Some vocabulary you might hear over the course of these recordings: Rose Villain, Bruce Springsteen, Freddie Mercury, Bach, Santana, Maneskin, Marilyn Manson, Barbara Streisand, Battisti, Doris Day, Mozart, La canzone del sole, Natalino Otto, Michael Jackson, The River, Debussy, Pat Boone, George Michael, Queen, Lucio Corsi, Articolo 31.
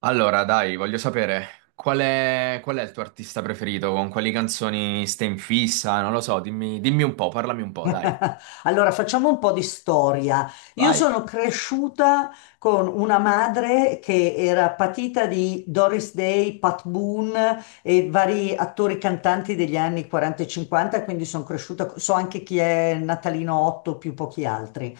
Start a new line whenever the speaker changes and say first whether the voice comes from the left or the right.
right: Allora, dai, voglio sapere qual è il tuo artista preferito, con quali canzoni stai in fissa, non lo so, dimmi, dimmi un po', parlami un po', dai.
left: Allora, facciamo un po' di storia. Io
right: Vai.
left: sono cresciuta con una madre che era patita di Doris Day, Pat Boone e vari attori cantanti degli anni 40 e 50, quindi sono cresciuta, so anche chi è Natalino Otto più pochi altri.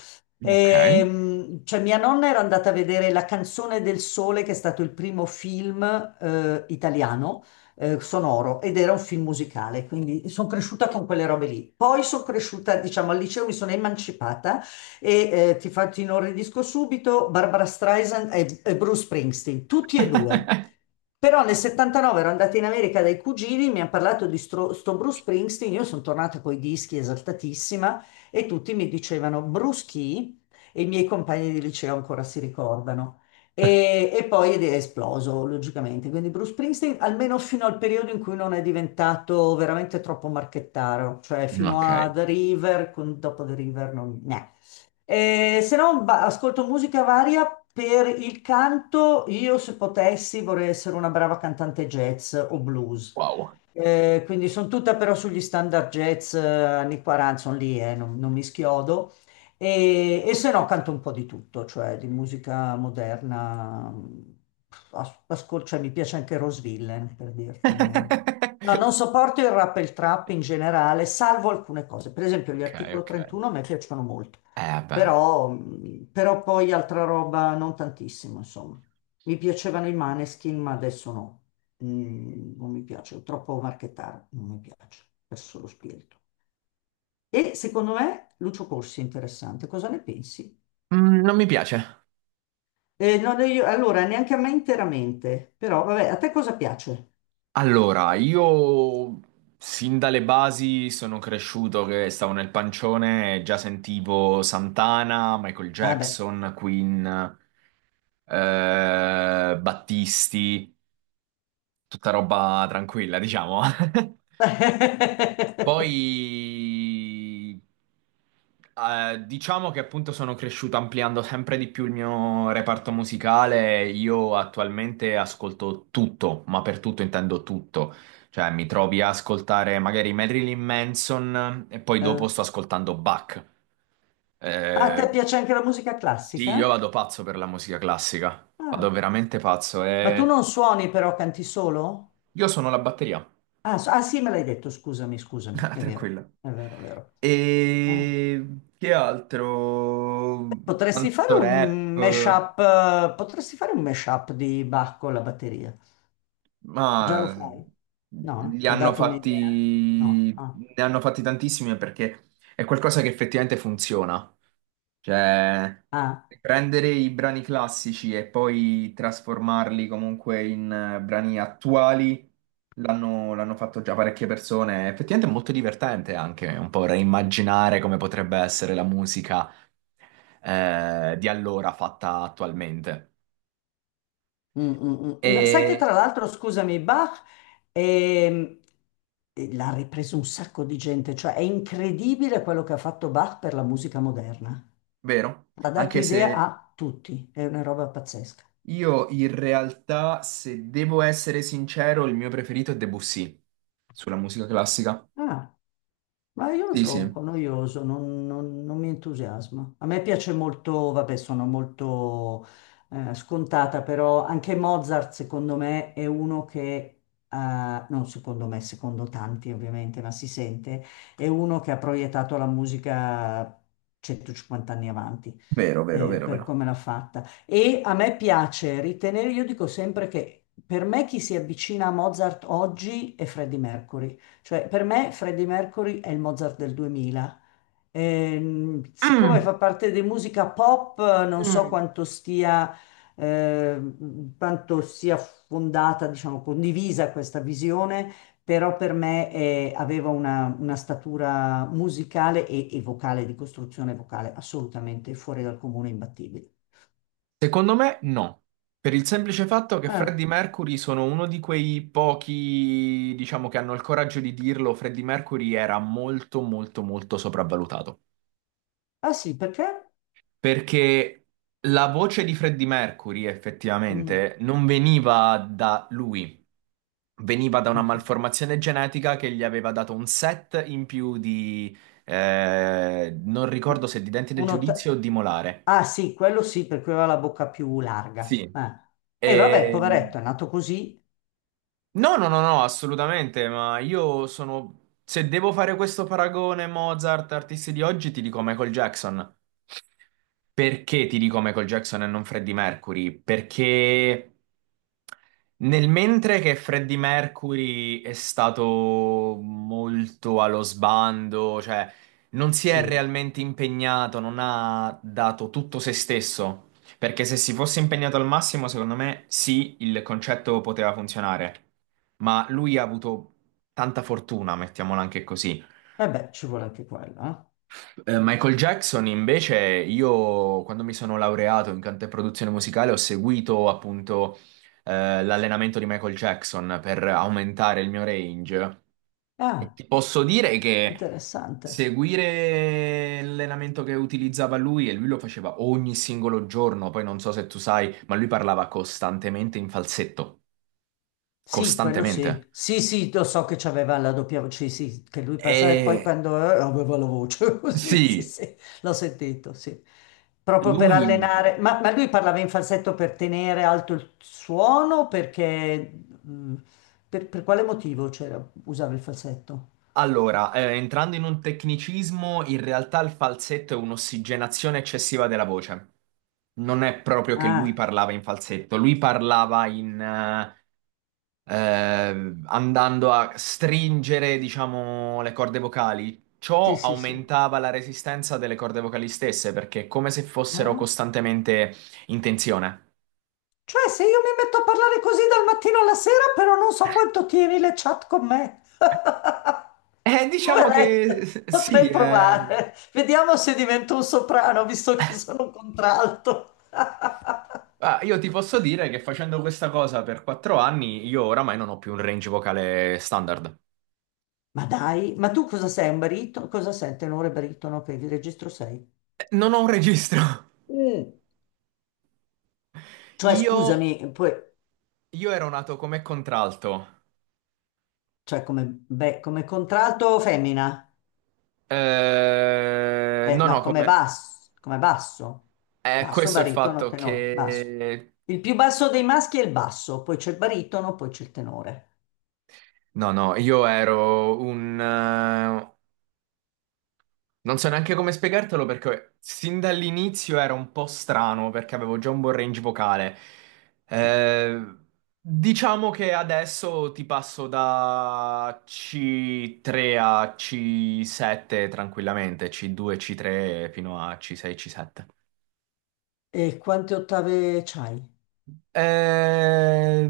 right: Ok,
left: Cioè mia nonna era andata a vedere La canzone del sole, che è stato il primo film italiano sonoro ed era un film musicale, quindi sono cresciuta con quelle robe lì. Poi sono cresciuta, diciamo, al liceo mi sono emancipata e ti inorridisco subito, Barbara Streisand e Bruce Springsteen, tutti e due. Però nel 79 ero andata in America dai cugini, mi hanno parlato di sto Bruce Springsteen, io sono tornata coi dischi esaltatissima e tutti mi dicevano Bruce chi? E i miei compagni di liceo ancora si ricordano. E poi ed è esploso, logicamente. Quindi Bruce Springsteen, almeno fino al periodo in cui non è diventato veramente troppo marchettaro, cioè fino
right: ok,
left: a The River, dopo The River non... no. Se no, ascolto musica varia. Per il canto, io se potessi vorrei essere una brava cantante jazz o blues.
right: wow.
left: Quindi sono tutta però sugli standard jazz anni 40, sono lì, non mi schiodo. E se no canto un po' di tutto, cioè di musica moderna. Cioè, mi piace anche Rose Villain, per dirti. No, non sopporto il rap e il trap in generale, salvo alcune cose. Per esempio, gli
right: Ok,
left: Articolo
right: ok.
left: 31 a me piacciono molto.
right: Beh.
left: Però poi altra roba non tantissimo, insomma. Mi piacevano i Maneskin, ma adesso no. Non mi piace, troppo marchettaro, non mi piace, perso lo spirito. E secondo me Lucio Corsi è interessante, cosa ne pensi?
right: Non mi piace.
left: No, no, allora, neanche a me interamente, però vabbè, a te cosa piace?
right: Allora, io sin dalle basi sono cresciuto che stavo nel pancione e già sentivo Santana, Michael
left: Ah beh.
right: Jackson, Queen, Battisti. Tutta roba tranquilla, diciamo. Poi, diciamo che appunto sono cresciuto ampliando sempre di più il mio reparto musicale. Io attualmente ascolto tutto, ma per tutto intendo tutto. Cioè, mi trovi a ascoltare magari Marilyn Manson e poi
left: Eh,
right: dopo
left: ah,
right: sto ascoltando Bach.
left: A
right: Eh,
left: te piace anche la musica
right: sì, io
left: classica?
right: vado pazzo per la musica classica. Vado
left: Ah.
right: veramente pazzo
left: Ma tu
right: e
left: non suoni però, canti solo?
right: io sono la batteria.
left: Ah, sì, me l'hai detto, scusami, scusami,
right: Ah,
left: è vero,
right: tranquilla.
left: è vero, è vero. Eh.
right: E che altro?
left: Potresti fare
right: Tanto rap,
left: un mashup, eh, potresti fare un mashup di Bach con la batteria. Già lo
right: ma
left: fai? No? Eh?
right: li
left: Ti ho
right: hanno
left: dato un'idea?
right: fatti,
left: No. Ah.
right: ne hanno fatti tantissimi perché è qualcosa che effettivamente funziona. Cioè,
left: Ah.
right: prendere i brani classici e poi trasformarli comunque in brani attuali l'hanno fatto già parecchie persone. Effettivamente è molto divertente anche un po' reimmaginare come potrebbe essere la musica di allora fatta attualmente.
left: Mm, mm, mm. Ma sai che
right: E
left: tra l'altro, scusami, Bach ehm, l'ha ripreso un sacco di gente, cioè è incredibile quello che ha fatto Bach per la musica moderna.
right: vero?
left: Ha dato
right: Anche
left: idea
right: se
left: a tutti, è una roba pazzesca.
right: io in realtà, se devo essere sincero, il mio preferito è Debussy sulla musica classica.
left: Ah. Ma io lo
right: Sì,
left: trovo un
right: sì,
left: po' noioso, non mi entusiasma. A me piace molto, vabbè, sono molto scontata, però anche Mozart, secondo me, è uno che, eh, non secondo me, secondo tanti ovviamente, ma si sente, è uno che ha proiettato la musica 150 anni avanti,
right: vero, vero, vero,
left: per
right: vero.
left: come l'ha fatta. E a me piace ritenere, io dico sempre che per me chi si avvicina a Mozart oggi è Freddie Mercury. Cioè, per me Freddie Mercury è il Mozart del 2000. Siccome
right: mm,
left: fa parte di musica pop, non so quanto stia, eh, quanto sia fondata, diciamo, condivisa questa visione, però per me aveva una statura musicale e vocale, di costruzione vocale, assolutamente fuori dal comune, imbattibile.
right: Secondo me no. Per il semplice fatto che
left: Eh,
right: Freddie Mercury sono uno di quei pochi, diciamo, che hanno il coraggio di dirlo, Freddie Mercury era molto, molto, molto sopravvalutato.
left: Ah sì, perché?
right: Perché la voce di Freddie Mercury
left: Mm.
right: effettivamente non veniva da lui, veniva da una malformazione genetica che gli aveva dato un set in più di, non
left: Un-
right: ricordo se di denti del
left: un
right: giudizio o
left: otta-
right: di molare.
left: Ah sì, quello sì, per cui aveva la bocca più larga.
right: Sì.
left: Eh. E vabbè,
right: E,
left: poveretto, è nato così.
right: no, no, no, no, assolutamente, ma io sono... Se devo fare questo paragone Mozart, artisti di oggi, ti dico Michael Jackson. Perché ti dico Michael Jackson e non Freddie Mercury? Perché nel mentre che Freddie Mercury è stato molto allo sbando, cioè non si è
left: Sì,
right: realmente impegnato, non ha dato tutto se stesso. Perché se si fosse impegnato al massimo, secondo me sì, il concetto poteva funzionare, ma lui ha avuto tanta fortuna, mettiamola anche così.
left: e beh, ci vuole anche quello. Eh.
right: Michael Jackson, invece, io quando mi sono laureato in canto e produzione musicale ho seguito appunto l'allenamento di Michael Jackson per aumentare il mio range.
left: Ah,
right: Ti posso dire che
left: interessante.
right: seguire l'allenamento che utilizzava lui, e lui lo faceva ogni singolo giorno, poi non so se tu sai, ma lui parlava costantemente in falsetto,
left: Sì, quello
right: costantemente.
left: sì. Sì, sì, lo so che c'aveva la doppia voce, sì, sì, che lui passava e poi
right: E
left: quando aveva la voce, così, sì,
right: sì,
left: sì, l'ho sentito, sì. Proprio per
right: lui.
left: allenare, ma lui parlava in falsetto per tenere alto il suono, o perché, mm, per quale motivo c'era, usava il falsetto?
right: Allora, entrando in un tecnicismo, in realtà il falsetto è un'ossigenazione eccessiva della voce. Non è proprio che lui
left: Ah,
right: parlava in falsetto, lui parlava in, andando a stringere, diciamo, le corde vocali.
left: sì,
right: Ciò
left: sì, sì.
right: aumentava la resistenza delle corde vocali stesse, perché è come se fossero
left: Eh?
right: costantemente in tensione.
left: Cioè, se io mi metto a parlare così dal mattino alla sera, però non so quanto tieni le chat con me.
right: Diciamo
left: Poveretto,
right: che s- sì,
left: potrei
right: eh,
left: provare. Vediamo se divento un soprano, visto che sono un contralto.
right: Ah, io ti posso dire che facendo questa cosa per 4 anni, io oramai non ho più un range vocale standard.
left: Ma dai, ma tu cosa sei? Un baritono? Cosa sei? Tenore baritono? Ok, che registro sei?
right: Non ho un registro.
left: Mm. Cioè,
right: Io,
left: scusami, poi,
right: io ero nato come contralto.
left: cioè come, beh, come contralto femmina?
right: No,
left: No,
right: no,
left: come
right: come...
left: basso, come basso. Basso,
right: Questo è il
left: baritono,
right: fatto
left: tenore, basso.
right: che...
left: Il più basso dei maschi è il basso, poi c'è il baritono, poi c'è il tenore.
right: No, no, io ero un... Non so neanche come spiegartelo perché sin dall'inizio era un po' strano perché avevo già un buon range vocale. Eh, diciamo che adesso ti passo da C3 a C7 tranquillamente, C2, C3 fino a C6, C7.
left: E quante ottave c'hai?
right: Eh,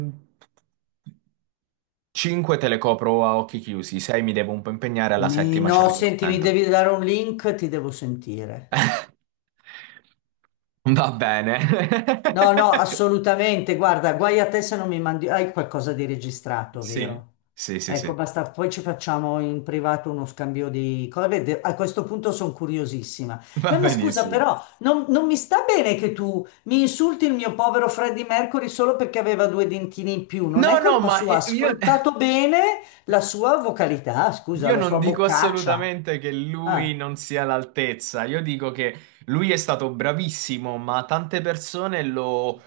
right: 5 te le copro a occhi chiusi, 6 mi devo un po' impegnare, alla settima ci
left: No,
right: arrivo al
left: senti, mi
right: 100.
left: devi dare un link, ti devo sentire.
right: Va bene.
left: No, no, assolutamente. Guarda, guai a te se non mi mandi. Hai qualcosa di registrato,
right: Sì,
left: vero?
right: sì, sì,
left: Ecco,
right: sì,
left: basta. Poi ci facciamo in privato uno scambio di cose. A questo punto sono curiosissima.
right: va
left: Ma scusa,
right: benissimo.
left: però, non mi sta bene che tu mi insulti il mio povero Freddie Mercury solo perché aveva due dentini in più. Non è
right: No, no,
left: colpa
right: ma
left: sua, ha
right: io,
left: sfruttato bene la sua vocalità, scusa,
right: io
left: la
right: non
left: sua
right: dico
left: boccaccia.
right: assolutamente che
left: Ah.
right: lui non sia all'altezza, io dico che lui è stato bravissimo, ma tante persone lo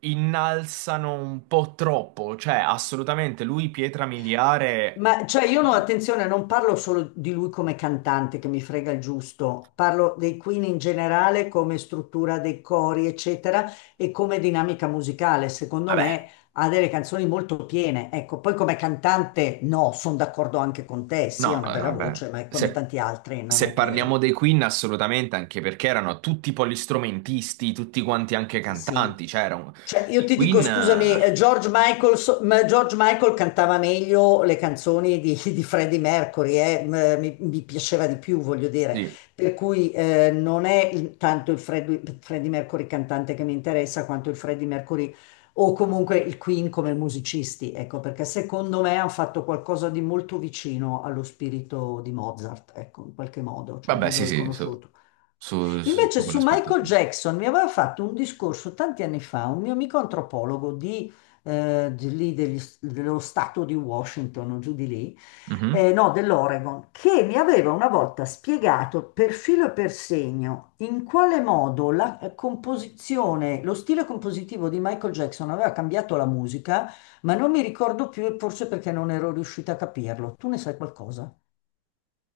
right: innalzano un po' troppo, cioè assolutamente lui pietra miliare...
left: Ma cioè io no,
right: Sì.
left: attenzione, non parlo solo di lui come cantante che mi frega il giusto, parlo dei Queen in generale come struttura dei cori, eccetera, e come dinamica musicale. Secondo
right: Vabbè,
left: me ha delle canzoni molto piene. Ecco, poi come cantante no, sono d'accordo anche con te, sì,
right: no,
left: ha una bella
right: vabbè,
left: voce, ma è come
right: se,
left: tanti altri, non
right: se
left: è
right: parliamo
left: che
right: dei Queen assolutamente, anche perché erano tutti polistrumentisti, tutti quanti anche
left: sì,
right: cantanti,
left: sì.
right: cioè era un-
left: Cioè, io
right: i
left: ti dico,
right: Queen...
left: scusami, Ma George Michael cantava meglio le canzoni di, di Freddie Mercury, mi piaceva di più, voglio dire.
right: Sì,
left: Per cui non è tanto il Freddie Mercury cantante che mi interessa, quanto il Freddie Mercury o comunque il Queen come musicisti, ecco, perché secondo me hanno fatto qualcosa di molto vicino allo spirito di Mozart, ecco, in qualche modo, cioè
right: vabbè,
left: lì
right: sì,
left: l'ho
right: sì,
left: riconosciuto.
right: su
left: Invece
right: tutto
left: su
right: quell'aspetto. Sì.
left: Michael Jackson mi aveva fatto un discorso tanti anni fa un mio amico antropologo di lì dello stato di Washington o giù di lì,
right: Mhm.
left: no, dell'Oregon, che mi aveva una volta spiegato per filo e per segno in quale modo la composizione, lo stile compositivo di Michael Jackson aveva cambiato la musica, ma non mi ricordo più, e forse perché non ero riuscita a capirlo. Tu ne sai qualcosa?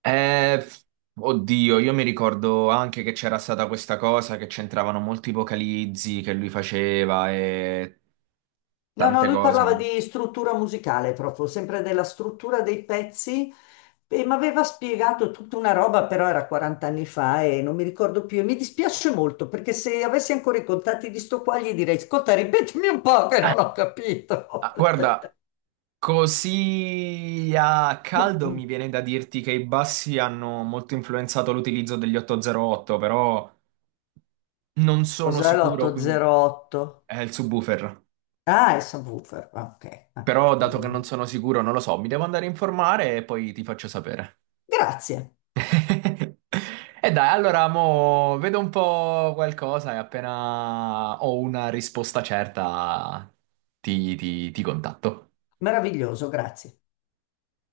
right: Eh, f- oddio, io mi ricordo anche che c'era stata questa cosa che c'entravano molti vocalizzi che lui faceva e
left: No, no,
right: tante
left: lui
right: cose.
left: parlava di struttura musicale proprio, sempre della struttura dei pezzi e mi aveva spiegato tutta una roba, però era 40 anni fa e non mi ricordo più e mi dispiace molto perché se avessi ancora i contatti di sto qua gli direi, ascolta, ripetimi un po' che
right: Ah,
left: non ho capito.
right: ah, guarda, così a caldo mi viene da dirti che i bassi hanno molto influenzato l'utilizzo degli 808, però non sono
left: Cos'è
right: sicuro, quindi
left: l'808?
right: è il subwoofer.
left: Ah, è subwoofer. Ah, ok. Ah,
right: Però, dato che non
left: scusami.
right: sono sicuro, non lo so, mi devo andare a informare e poi ti faccio sapere.
left: Grazie,
right: E dai, allora, mo vedo un po' qualcosa e appena ho una risposta certa ti contatto.
left: meraviglioso, grazie.